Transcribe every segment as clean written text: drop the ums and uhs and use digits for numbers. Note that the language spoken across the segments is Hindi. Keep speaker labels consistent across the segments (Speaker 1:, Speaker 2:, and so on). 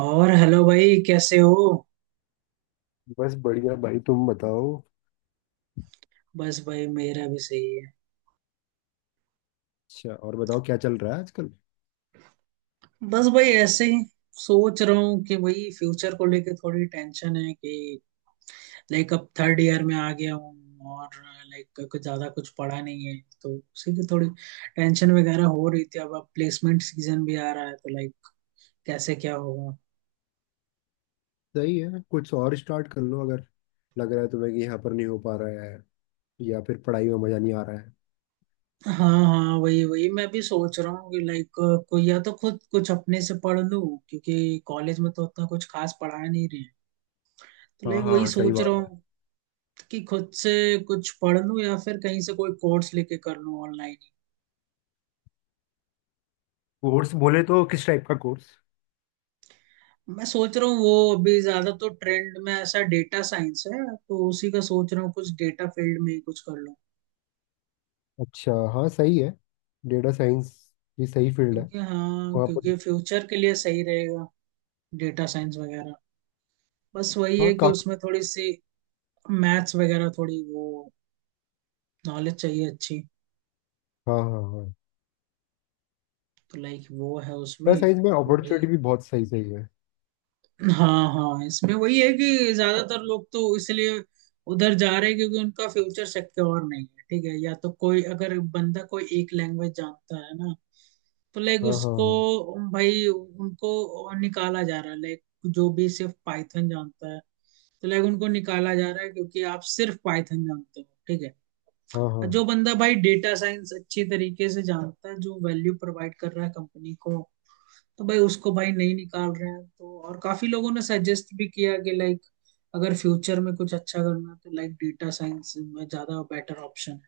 Speaker 1: और हेलो भाई, कैसे हो?
Speaker 2: बस बढ़िया भाई, तुम बताओ।
Speaker 1: बस भाई, मेरा भी सही है।
Speaker 2: अच्छा, और बताओ क्या चल रहा है आजकल।
Speaker 1: बस भाई, ऐसे ही। सोच रहा हूँ कि भाई फ्यूचर को लेके थोड़ी टेंशन है कि लाइक अब थर्ड ईयर में आ गया हूँ और लाइक कुछ ज्यादा कुछ पढ़ा नहीं है तो उसी की थोड़ी टेंशन वगैरह हो रही थी। अब प्लेसमेंट सीजन भी आ रहा है तो लाइक कैसे क्या होगा।
Speaker 2: सही है, कुछ और स्टार्ट कर लो अगर लग रहा है तुम्हें कि यहाँ पर नहीं हो पा रहा है या फिर पढ़ाई में मजा नहीं आ रहा है।
Speaker 1: हाँ हाँ, वही वही मैं भी सोच रहा हूँ कि लाइक कोई या तो खुद कुछ अपने से पढ़ लूँ क्योंकि कॉलेज में तो उतना कुछ खास पढ़ा नहीं रहे हैं तो
Speaker 2: हाँ
Speaker 1: लाइक वही
Speaker 2: हाँ, सही
Speaker 1: सोच
Speaker 2: बात
Speaker 1: रहा
Speaker 2: है।
Speaker 1: हूँ कि खुद से कुछ पढ़ लूं या फिर कहीं से कोई कोर्स लेके कर लूं ऑनलाइन ही।
Speaker 2: कोर्स बोले तो किस टाइप का कोर्स।
Speaker 1: मैं सोच रहा हूँ वो अभी ज्यादा तो ट्रेंड में ऐसा डेटा साइंस है तो उसी का सोच रहा हूँ कुछ डेटा फील्ड में ही कुछ कर लूं।
Speaker 2: अच्छा हाँ, सही है। डेटा साइंस भी सही फील्ड है।
Speaker 1: क्योंकि हाँ,
Speaker 2: वहाँ पर।
Speaker 1: क्योंकि फ्यूचर के लिए सही रहेगा डेटा साइंस वगैरह। बस वही
Speaker 2: हाँ
Speaker 1: है कि
Speaker 2: काफी।
Speaker 1: उसमें थोड़ी सी मैथ्स वगैरह थोड़ी वो नॉलेज चाहिए अच्छी।
Speaker 2: हाँ हाँ हाँ।
Speaker 1: तो लाइक वो है
Speaker 2: डेटा
Speaker 1: उसमें
Speaker 2: साइंस में
Speaker 1: तो वही।
Speaker 2: अपॉर्चुनिटी भी बहुत सही सही है।
Speaker 1: हाँ हाँ, इसमें वही है कि ज्यादातर लोग तो इसलिए उधर जा रहे हैं क्योंकि उनका फ्यूचर सिक्योर नहीं है। ठीक है। या तो कोई अगर बंदा कोई एक लैंग्वेज जानता है ना तो लाइक
Speaker 2: हाँ हाँ
Speaker 1: उसको
Speaker 2: हाँ
Speaker 1: भाई उनको निकाला जा रहा है, लाइक जो भी सिर्फ पाइथन जानता है तो लाइक उनको निकाला जा रहा है क्योंकि आप सिर्फ पाइथन जानते हो। ठीक है।
Speaker 2: हाँ हाँ।
Speaker 1: जो बंदा भाई डेटा साइंस अच्छी तरीके से जानता है, जो वैल्यू प्रोवाइड कर रहा है कंपनी को, तो भाई उसको भाई नहीं निकाल रहे हैं। तो और काफी लोगों ने सजेस्ट भी किया कि लाइक अगर फ्यूचर में कुछ अच्छा करना है तो लाइक डेटा साइंस में ज्यादा बेटर ऑप्शन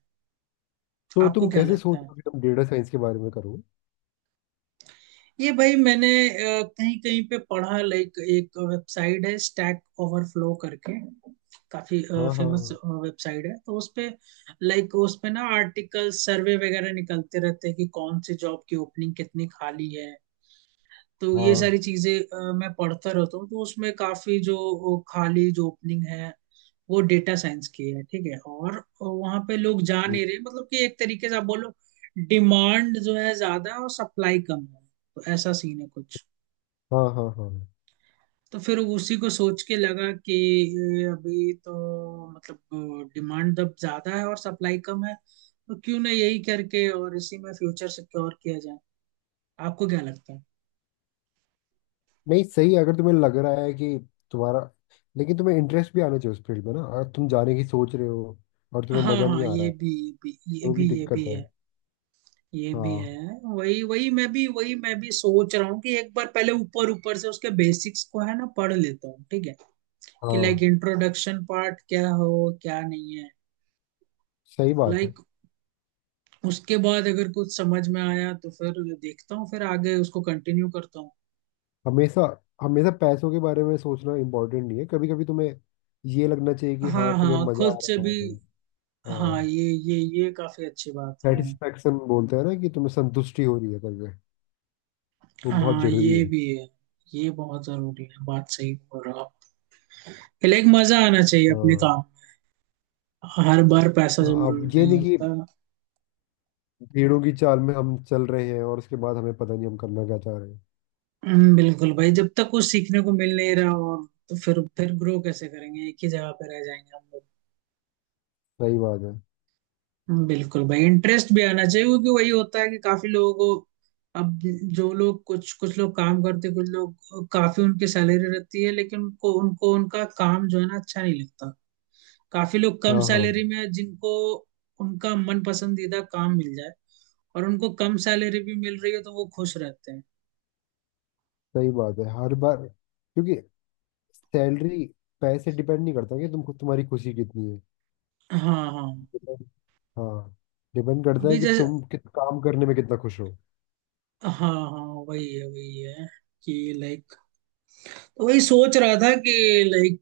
Speaker 1: है।
Speaker 2: तो
Speaker 1: आपको
Speaker 2: तुम
Speaker 1: क्या
Speaker 2: कैसे
Speaker 1: लगता
Speaker 2: सोच रहे
Speaker 1: है?
Speaker 2: हो कि तुम डेटा साइंस के बारे में करो।
Speaker 1: ये भाई मैंने कहीं कहीं पे पढ़ा, लाइक एक वेबसाइट है स्टैक ओवरफ्लो करके, काफी
Speaker 2: हाँ
Speaker 1: फेमस
Speaker 2: हाँ
Speaker 1: वेबसाइट है, तो उसपे लाइक उसपे ना आर्टिकल सर्वे वगैरह निकलते रहते हैं कि कौन से जॉब की ओपनिंग कितनी खाली है। तो
Speaker 2: हाँ
Speaker 1: ये
Speaker 2: हाँ
Speaker 1: सारी चीजें मैं पढ़ता रहता हूँ तो उसमें काफी जो वो खाली जो ओपनिंग है वो डेटा साइंस की है। ठीक है। और वहां पे लोग जा नहीं रहे, मतलब कि एक तरीके से आप बोलो डिमांड जो है ज्यादा और सप्लाई कम है, तो ऐसा सीन है कुछ।
Speaker 2: हाँ हाँ हाँ हाँ।
Speaker 1: तो फिर उसी को सोच के लगा कि ये अभी तो मतलब डिमांड जब ज्यादा है और सप्लाई कम है तो क्यों ना यही करके और इसी में फ्यूचर सिक्योर किया जाए। आपको क्या लगता है?
Speaker 2: नहीं सही है, अगर तुम्हें लग रहा है कि तुम्हारा लेकिन तुम्हें इंटरेस्ट भी आना चाहिए उस फील्ड में ना, अगर तुम जाने की सोच रहे हो और तुम्हें
Speaker 1: हाँ
Speaker 2: मजा नहीं
Speaker 1: हाँ,
Speaker 2: आ रहा
Speaker 1: ये
Speaker 2: है
Speaker 1: भी ये
Speaker 2: तो भी
Speaker 1: भी ये
Speaker 2: दिक्कत
Speaker 1: भी
Speaker 2: है।
Speaker 1: है। ये भी
Speaker 2: हाँ
Speaker 1: है। वही वही मैं भी सोच रहा हूँ कि एक बार पहले ऊपर ऊपर से उसके बेसिक्स को है ना पढ़ लेता हूँ। ठीक है। कि लाइक
Speaker 2: हाँ,
Speaker 1: इंट्रोडक्शन पार्ट क्या हो क्या नहीं है,
Speaker 2: सही बात है।
Speaker 1: लाइक उसके बाद अगर कुछ समझ में आया तो फिर देखता हूँ, फिर आगे उसको कंटिन्यू करता हूँ।
Speaker 2: हमेशा हमेशा पैसों के बारे में सोचना इम्पोर्टेंट नहीं है, कभी कभी तुम्हें ये लगना चाहिए कि हाँ
Speaker 1: हाँ
Speaker 2: तुम्हें
Speaker 1: हाँ,
Speaker 2: मजा
Speaker 1: खुद
Speaker 2: आ
Speaker 1: से
Speaker 2: रहा
Speaker 1: भी।
Speaker 2: है।
Speaker 1: हाँ,
Speaker 2: हाँ।
Speaker 1: ये काफी अच्छी बात है, हाँ।
Speaker 2: सेटिस्फेक्शन बोलते हैं ना कि तुम्हें संतुष्टि हो रही है करके, वो बहुत
Speaker 1: हाँ,
Speaker 2: जरूरी
Speaker 1: ये
Speaker 2: है।
Speaker 1: भी है। ये बहुत जरूरी है, बात सही बोल रहे हो आप। लाइक मजा आना चाहिए अपने
Speaker 2: हाँ
Speaker 1: काम में। हर बार पैसा
Speaker 2: हाँ,
Speaker 1: जरूरी
Speaker 2: अब ये
Speaker 1: नहीं
Speaker 2: नहीं कि
Speaker 1: होता।
Speaker 2: भीड़ों की चाल में हम चल रहे हैं और उसके बाद हमें पता नहीं हम करना क्या चाह रहे हैं।
Speaker 1: बिल्कुल भाई, जब तक कुछ सीखने को मिल नहीं रहा और तो फिर ग्रो कैसे करेंगे, एक ही जगह पे रह जाएंगे हम लोग।
Speaker 2: सही बात है।
Speaker 1: बिल्कुल भाई, इंटरेस्ट भी आना चाहिए क्योंकि वही होता है कि काफी लोगों को अब जो लोग कुछ कुछ लोग काम करते कुछ लोग काफी उनकी सैलरी रहती है लेकिन उनको उनको उनका काम जो है ना अच्छा नहीं लगता। काफी लोग कम
Speaker 2: हाँ हाँ,
Speaker 1: सैलरी में जिनको उनका मन पसंदीदा काम मिल जाए और उनको कम सैलरी भी मिल रही है तो वो खुश रहते हैं।
Speaker 2: सही बात है। हर बार क्योंकि सैलरी पैसे डिपेंड नहीं करता कि तुम तुम्हारी खुशी कितनी है।
Speaker 1: हाँ हाँ,
Speaker 2: Depend-। हाँ। डिपेंड करता है
Speaker 1: अभी
Speaker 2: कि
Speaker 1: जैसे,
Speaker 2: तुम किस काम करने में कितना खुश हो।
Speaker 1: हाँ हाँ, वही है कि लाइक तो वही सोच रहा था कि लाइक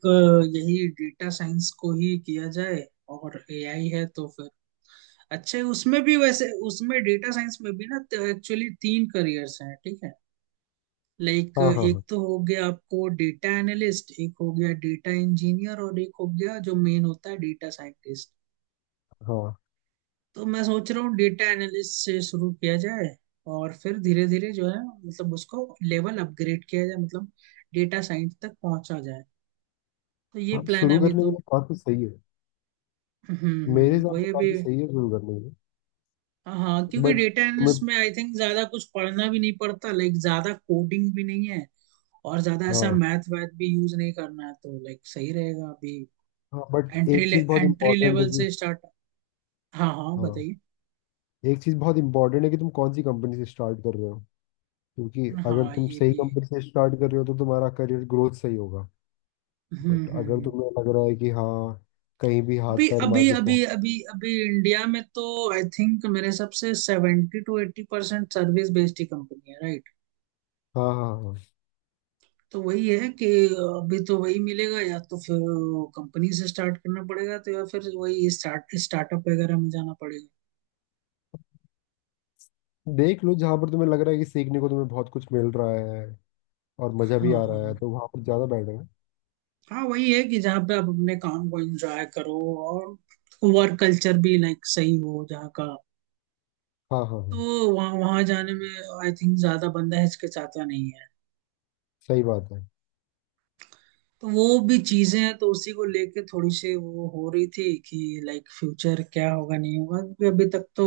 Speaker 1: यही डेटा साइंस को ही किया जाए। और AI है तो फिर अच्छा है, उसमें भी, वैसे उसमें डेटा साइंस में भी ना एक्चुअली तीन करियर्स हैं। ठीक है। लाइक
Speaker 2: हाँ हाँ
Speaker 1: एक
Speaker 2: हाँ
Speaker 1: तो हो गया आपको डेटा एनालिस्ट, एक हो गया डेटा इंजीनियर, और एक हो गया जो मेन होता है डेटा साइंटिस्ट।
Speaker 2: हाँ।
Speaker 1: तो मैं सोच रहा हूँ डेटा एनालिस्ट से शुरू किया जाए और फिर धीरे धीरे जो है मतलब उसको लेवल अपग्रेड किया जाए, मतलब डेटा साइंस तक पहुंचा जाए। तो ये
Speaker 2: हाँ
Speaker 1: प्लान है
Speaker 2: शुरू
Speaker 1: अभी
Speaker 2: करने
Speaker 1: तो।
Speaker 2: के लिए काफी सही है। मेरे हिसाब से
Speaker 1: वही अभी।
Speaker 2: काफी सही है शुरू करने के लिए।
Speaker 1: हाँ, क्योंकि
Speaker 2: बट
Speaker 1: डेटा
Speaker 2: तुम्हें
Speaker 1: एनालिस्ट में आई थिंक ज्यादा कुछ पढ़ना भी नहीं पड़ता, लाइक ज्यादा कोडिंग भी नहीं है और ज्यादा ऐसा
Speaker 2: हाँ
Speaker 1: मैथ वैथ भी यूज नहीं करना है तो लाइक सही रहेगा अभी।
Speaker 2: हाँ, बट एक चीज बहुत
Speaker 1: एंट्री
Speaker 2: इम्पोर्टेंट है
Speaker 1: लेवल
Speaker 2: कि
Speaker 1: से स्टार्ट। हाँ हाँ,
Speaker 2: हाँ,
Speaker 1: बताइए।
Speaker 2: एक चीज बहुत इम्पोर्टेंट है कि तुम कौन सी कंपनी से स्टार्ट कर रहे हो। क्योंकि अगर
Speaker 1: हाँ,
Speaker 2: तुम
Speaker 1: ये
Speaker 2: सही
Speaker 1: भी है।
Speaker 2: कंपनी से स्टार्ट कर रहे हो तो तुम्हारा करियर ग्रोथ सही होगा।
Speaker 1: हम्म
Speaker 2: बट
Speaker 1: हम्म
Speaker 2: अगर
Speaker 1: हम्म।
Speaker 2: तुम्हें लग रहा है कि हाँ कहीं भी हाथ
Speaker 1: अभी
Speaker 2: पैर मार
Speaker 1: अभी
Speaker 2: के
Speaker 1: अभी
Speaker 2: पहुंच।
Speaker 1: अभी अभी इंडिया में तो आई थिंक मेरे हिसाब से 70-80% सर्विस बेस्ड ही कंपनी है, right?
Speaker 2: हाँ हाँ हाँ हाँ।
Speaker 1: तो वही है कि अभी तो वही मिलेगा या तो फिर कंपनी से स्टार्ट करना पड़ेगा तो, या फिर वही स्टार्टअप वगैरह में जाना पड़ेगा।
Speaker 2: देख लो जहाँ पर तुम्हें लग रहा है कि सीखने को तुम्हें बहुत कुछ मिल रहा है और मज़ा भी
Speaker 1: हाँ
Speaker 2: आ रहा है
Speaker 1: हाँ
Speaker 2: तो वहाँ पर ज़्यादा बेटर है।
Speaker 1: हाँ, वही है कि जहाँ पे आप अपने काम को एंजॉय करो और वर्क कल्चर भी लाइक सही हो जहाँ का,
Speaker 2: हाँ हाँ हाँ,
Speaker 1: तो वहाँ वहाँ जाने में आई थिंक ज्यादा बंदा हिचकिचाता नहीं है।
Speaker 2: सही बात है।
Speaker 1: तो वो भी चीजें हैं तो उसी को लेके थोड़ी सी वो हो रही थी कि लाइक फ्यूचर क्या होगा नहीं होगा क्योंकि अभी तक तो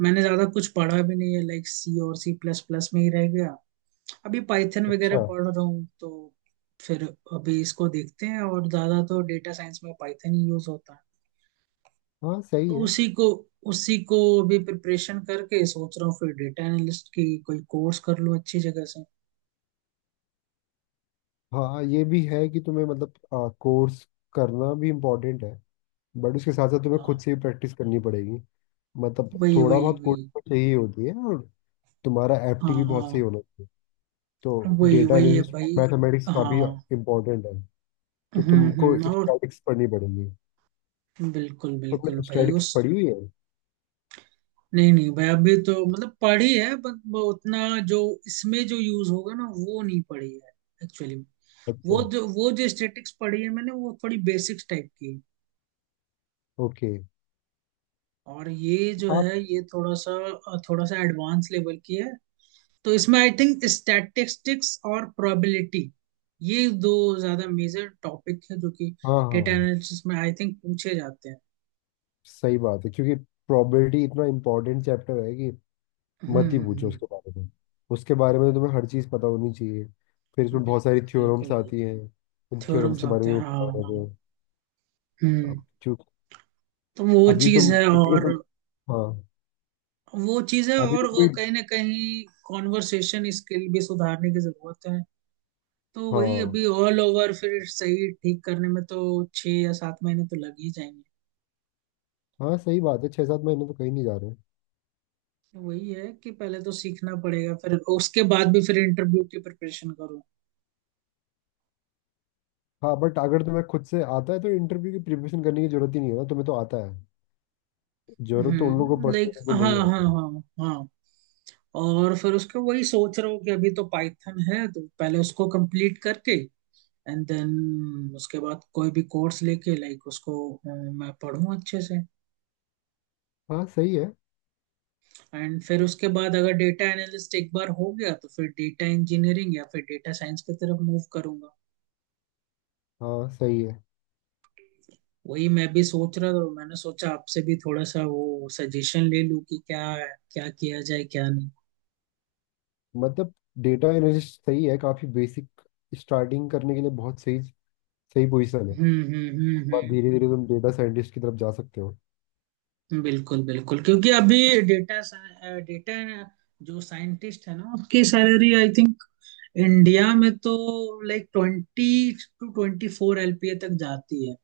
Speaker 1: मैंने ज्यादा कुछ पढ़ा भी नहीं है, लाइक सी और C++ में ही रह गया। अभी पाइथन
Speaker 2: अच्छा
Speaker 1: वगैरह पढ़ रहा हूँ तो फिर अभी इसको देखते हैं, और ज्यादा तो डेटा साइंस में पाइथन ही यूज होता है।
Speaker 2: हाँ सही
Speaker 1: तो
Speaker 2: है।
Speaker 1: उसी को अभी प्रिपरेशन करके सोच रहा हूँ फिर डेटा एनालिस्ट की कोई कोर्स कर लूँ अच्छी जगह से।
Speaker 2: हाँ हाँ, ये भी है कि तुम्हें मतलब कोर्स करना भी इम्पोर्टेंट है, बट उसके साथ साथ तुम्हें
Speaker 1: हाँ,
Speaker 2: खुद से भी प्रैक्टिस करनी पड़ेगी। मतलब
Speaker 1: वही
Speaker 2: थोड़ा
Speaker 1: वही
Speaker 2: बहुत
Speaker 1: वही
Speaker 2: कोडिंग तो चाहिए होती है और तुम्हारा
Speaker 1: हाँ
Speaker 2: एप्टी भी बहुत सही
Speaker 1: हाँ,
Speaker 2: होना चाहिए। तो
Speaker 1: वही
Speaker 2: डेटा
Speaker 1: वही है
Speaker 2: एनालिस्ट,
Speaker 1: भाई,
Speaker 2: मैथमेटिक्स काफ़ी
Speaker 1: हाँ।
Speaker 2: इम्पोर्टेंट है। तो तुमको
Speaker 1: और
Speaker 2: स्टैटिक्स पढ़नी पड़ेगी।
Speaker 1: बिल्कुल बिल्कुल
Speaker 2: तुमने
Speaker 1: भाई,
Speaker 2: स्टैटिक्स
Speaker 1: उस
Speaker 2: पढ़ी हुई है।
Speaker 1: नहीं नहीं भाई, अभी तो मतलब पढ़ी है बट वो उतना जो इसमें जो यूज होगा ना वो नहीं पढ़ी है एक्चुअली।
Speaker 2: अच्छा।
Speaker 1: वो जो स्टैटिक्स पढ़ी है मैंने वो थोड़ी बेसिक्स टाइप की है।
Speaker 2: ओके।
Speaker 1: और ये जो
Speaker 2: हाँ
Speaker 1: है ये थोड़ा सा एडवांस लेवल की है। तो इसमें आई थिंक स्टैटिस्टिक्स और प्रोबेबिलिटी, ये दो ज्यादा मेजर टॉपिक है जो कि
Speaker 2: हाँ
Speaker 1: डेटा
Speaker 2: हाँ,
Speaker 1: एनालिसिस में आई थिंक पूछे जाते हैं।
Speaker 2: सही बात है क्योंकि प्रोबेबिलिटी इतना इम्पोर्टेंट चैप्टर है कि मत
Speaker 1: हम्म
Speaker 2: ही पूछो
Speaker 1: हम्म,
Speaker 2: उसके बारे में। उसके बारे में तो तुम्हें हर चीज़ पता होनी चाहिए। फिर इसमें बहुत सारी
Speaker 1: बिल्कुल
Speaker 2: थ्योरम्स
Speaker 1: बिल्कुल,
Speaker 2: आती हैं। उन थ्योरम्स
Speaker 1: थ्योरम्स
Speaker 2: के बारे
Speaker 1: आते
Speaker 2: में
Speaker 1: हैं
Speaker 2: भी पता
Speaker 1: हाँ
Speaker 2: होना
Speaker 1: हाँ,
Speaker 2: चाहिए।
Speaker 1: हम्म।
Speaker 2: अब क्योंकि
Speaker 1: तो वो
Speaker 2: अभी
Speaker 1: चीज
Speaker 2: तुम
Speaker 1: है
Speaker 2: क्योंकि
Speaker 1: और
Speaker 2: तुम हाँ।
Speaker 1: वो चीज है
Speaker 2: अभी
Speaker 1: और
Speaker 2: तो
Speaker 1: वो
Speaker 2: कोई
Speaker 1: कहीं ना कहीं कॉन्वर्सेशन स्किल भी सुधारने की जरूरत है। तो वही
Speaker 2: हाँ
Speaker 1: अभी ऑल ओवर फिर सही ठीक करने में तो 6 या 7 महीने तो लग ही जाएंगे।
Speaker 2: हाँ, सही बात है। 6-7 महीने तो कहीं नहीं जा रहे।
Speaker 1: तो वही है कि पहले तो सीखना पड़ेगा फिर उसके बाद भी फिर इंटरव्यू की प्रिपरेशन करो।
Speaker 2: हाँ बट अगर तुम्हें खुद से आता है तो इंटरव्यू की प्रिपरेशन करने की जरूरत ही नहीं है ना, तुम्हें तो आता है। जरूरत तो उन लोगों को
Speaker 1: हम्म,
Speaker 2: पड़ती है,
Speaker 1: लाइक
Speaker 2: उनको
Speaker 1: हाँ
Speaker 2: नहीं
Speaker 1: हाँ
Speaker 2: आता है।
Speaker 1: हाँ हाँ। और फिर उसके वही सोच रहा हूँ कि अभी तो पाइथन है तो पहले उसको कंप्लीट करके एंड देन उसके बाद कोई भी कोर्स लेके लाइक उसको मैं पढूं अच्छे से।
Speaker 2: हाँ सही है।
Speaker 1: एंड फिर उसके बाद अगर डेटा एनालिस्ट एक बार हो गया तो फिर डेटा इंजीनियरिंग या फिर डेटा साइंस की तरफ मूव करूंगा।
Speaker 2: हाँ सही है।
Speaker 1: वही मैं भी सोच रहा था तो मैंने सोचा आपसे भी थोड़ा सा वो सजेशन ले लूं कि क्या क्या किया जाए क्या नहीं।
Speaker 2: मतलब डेटा एनालिस्ट सही है, काफी बेसिक, स्टार्टिंग करने के लिए बहुत सही सही पोजीशन है।
Speaker 1: हम्म हम्म
Speaker 2: और
Speaker 1: हम्म
Speaker 2: धीरे धीरे तुम डेटा साइंटिस्ट की तरफ जा सकते हो।
Speaker 1: बिल्कुल बिल्कुल क्योंकि अभी डेटा डेटा जो साइंटिस्ट है ना उसकी सैलरी आई थिंक इंडिया में तो लाइक 20-24 LPA तक जाती है।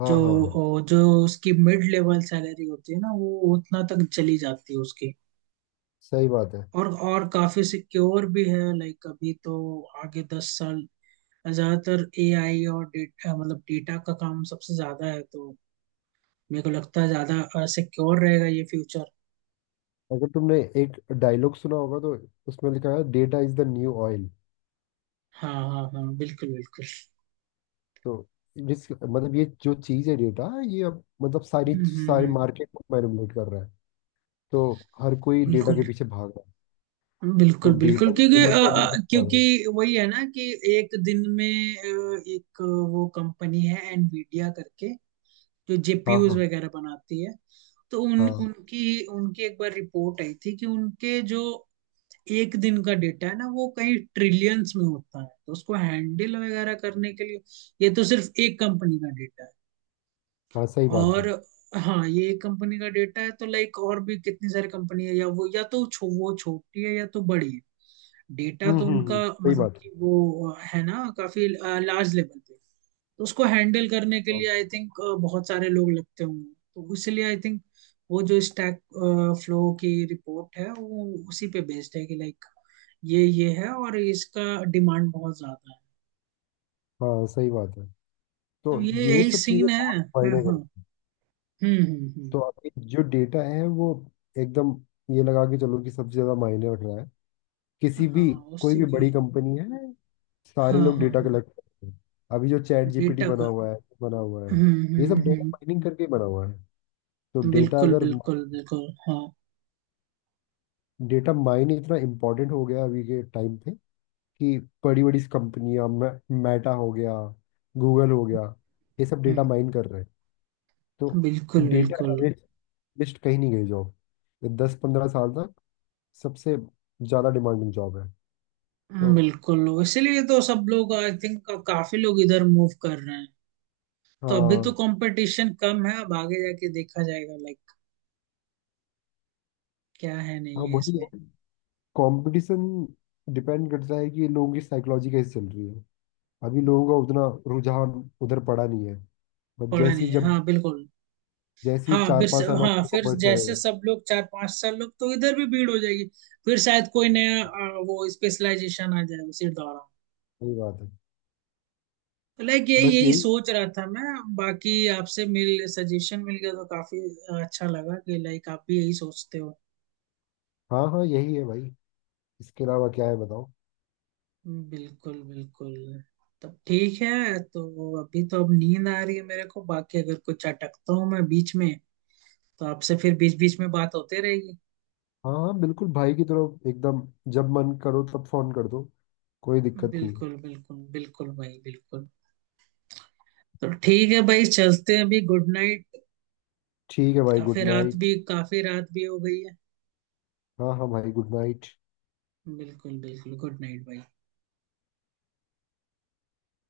Speaker 2: हाँ
Speaker 1: जो
Speaker 2: हाँ हाँ,
Speaker 1: जो उसकी मिड लेवल सैलरी होती है ना वो उतना तक चली जाती है उसकी।
Speaker 2: सही बात है।
Speaker 1: और काफी सिक्योर भी है लाइक अभी तो, आगे 10 साल ज्यादातर AI और डेटा, मतलब डेटा का काम सबसे ज्यादा है तो मेरे को लगता है ज्यादा सिक्योर रहेगा ये फ्यूचर।
Speaker 2: अगर तुमने एक डायलॉग सुना होगा तो उसमें लिखा है data is the new oil.
Speaker 1: हाँ हाँ हाँ, बिल्कुल बिल्कुल।
Speaker 2: तो जिस मतलब ये जो चीज है डेटा, ये अब मतलब सारी
Speaker 1: हम्म हम्म
Speaker 2: सारी
Speaker 1: हम्म,
Speaker 2: मार्केट को मैनिपुलेट कर रहा है। तो हर कोई डेटा के
Speaker 1: बिल्कुल
Speaker 2: पीछे भाग रहा है। तो
Speaker 1: बिल्कुल
Speaker 2: डेटा
Speaker 1: बिल्कुल
Speaker 2: की
Speaker 1: क्योंकि
Speaker 2: कीमत तो अभी तक ज्यादा
Speaker 1: क्योंकि
Speaker 2: है।
Speaker 1: वही है ना कि एक दिन में एक वो कंपनी है एनवीडिया करके जो
Speaker 2: हाँ
Speaker 1: जेपीयूज
Speaker 2: हाँ
Speaker 1: वगैरह बनाती है। तो उन
Speaker 2: हाँ
Speaker 1: उनकी उनकी एक बार रिपोर्ट आई थी कि उनके जो एक दिन का डेटा है ना वो कहीं ट्रिलियंस में होता है तो उसको हैंडल वगैरह करने के लिए, ये तो सिर्फ एक कंपनी का डेटा है।
Speaker 2: हाँ, सही बात है।
Speaker 1: और हाँ, ये एक कंपनी का डेटा है, तो लाइक और भी कितनी सारी कंपनी है या वो या तो वो छोटी है या तो बड़ी है। डेटा तो उनका,
Speaker 2: सही
Speaker 1: मतलब
Speaker 2: बात है।
Speaker 1: कि वो है ना काफी लार्ज लेवल पे, तो उसको हैंडल करने के
Speaker 2: हाँ
Speaker 1: लिए आई थिंक बहुत सारे लोग लगते होंगे तो इसलिए आई थिंक वो जो स्टैक फ्लो की रिपोर्ट है वो उसी पे बेस्ड है कि लाइक ये है और इसका डिमांड बहुत ज्यादा है।
Speaker 2: हाँ, सही बात है।
Speaker 1: तो
Speaker 2: तो
Speaker 1: ये
Speaker 2: ये
Speaker 1: यही
Speaker 2: सब चीज़ें
Speaker 1: सीन है,
Speaker 2: बहुत
Speaker 1: हाँ
Speaker 2: मायने
Speaker 1: हाँ।
Speaker 2: करती हैं।
Speaker 1: हम्म,
Speaker 2: तो अभी जो डेटा है वो एकदम ये लगा के चलो कि सबसे ज़्यादा मायने रख रहा है। किसी भी
Speaker 1: हाँ
Speaker 2: कोई
Speaker 1: उससे,
Speaker 2: भी बड़ी कंपनी है,
Speaker 1: हाँ
Speaker 2: सारे लोग
Speaker 1: हाँ
Speaker 2: डेटा
Speaker 1: हाँ,
Speaker 2: कलेक्ट करते हैं। अभी जो चैट GPT
Speaker 1: डेटा
Speaker 2: बना
Speaker 1: का
Speaker 2: हुआ है, बना हुआ है, ये सब डेटा
Speaker 1: हम्म,
Speaker 2: माइनिंग करके बना हुआ है। तो डेटा
Speaker 1: बिल्कुल
Speaker 2: अगर
Speaker 1: बिल्कुल बिल्कुल हाँ,
Speaker 2: डेटा माइन इतना इम्पोर्टेंट हो गया अभी के टाइम पे कि बड़ी बड़ी कंपनियां, मेटा हो गया, गूगल हो गया, ये सब डेटा
Speaker 1: हम्म,
Speaker 2: माइन कर रहे हैं। तो
Speaker 1: बिल्कुल
Speaker 2: डेटा
Speaker 1: बिल्कुल।
Speaker 2: एनालिस्ट कहीं नहीं गई जॉब, ये 10-15 साल तक सबसे ज़्यादा डिमांडिंग जॉब है। तो
Speaker 1: बिल्कुल इसीलिए तो सब लोग आई थिंक काफी लोग इधर मूव कर रहे हैं। तो अभी तो
Speaker 2: हाँ
Speaker 1: कंपटीशन कम है, अब आगे जाके देखा जाएगा लाइक क्या है
Speaker 2: हाँ,
Speaker 1: नहीं है
Speaker 2: वही
Speaker 1: इसमें।
Speaker 2: है। कंपटीशन डिपेंड करता है कि लोगों की साइकोलॉजी कैसी चल रही है। अभी लोगों का उतना रुझान उधर पड़ा नहीं है। बट
Speaker 1: पड़ा
Speaker 2: जैसी
Speaker 1: नहीं है,
Speaker 2: जब,
Speaker 1: हाँ बिल्कुल।
Speaker 2: जैसी
Speaker 1: हाँ
Speaker 2: चार पाँच साल बाद
Speaker 1: हाँ
Speaker 2: लोगों
Speaker 1: फिर
Speaker 2: को पता
Speaker 1: जैसे
Speaker 2: चलेगा।
Speaker 1: सब लोग 4-5 साल लोग तो इधर भी भीड़ हो जाएगी। फिर शायद कोई नया वो स्पेशलाइजेशन आ जाए उसी दौरान।
Speaker 2: सही बात है।
Speaker 1: लाइक यही
Speaker 2: बस
Speaker 1: यही
Speaker 2: यही।
Speaker 1: सोच रहा था मैं, बाकी आपसे मिल सजेशन मिल गया तो काफी अच्छा लगा कि लाइक आप भी यही सोचते हो।
Speaker 2: हाँ हाँ, यही है भाई। इसके अलावा क्या है बताओ।
Speaker 1: बिल्कुल बिल्कुल। तब ठीक है तो अभी तो अब नींद आ रही है मेरे को, बाकी अगर कुछ अटकता हूँ मैं बीच में तो आपसे फिर बीच बीच में बात होते रहेगी।
Speaker 2: हाँ हाँ, बिल्कुल भाई की तरफ एकदम, जब मन करो तब फोन कर दो, कोई दिक्कत नहीं है।
Speaker 1: बिल्कुल बिल्कुल बिल्कुल भाई बिल्कुल। तो ठीक है भाई, चलते हैं अभी, गुड नाइट।
Speaker 2: ठीक है भाई, गुड
Speaker 1: काफी रात
Speaker 2: नाइट।
Speaker 1: भी काफी रात भी हो गई है।
Speaker 2: हाँ हाँ भाई, गुड नाइट।
Speaker 1: बिल्कुल बिल्कुल गुड नाइट भाई।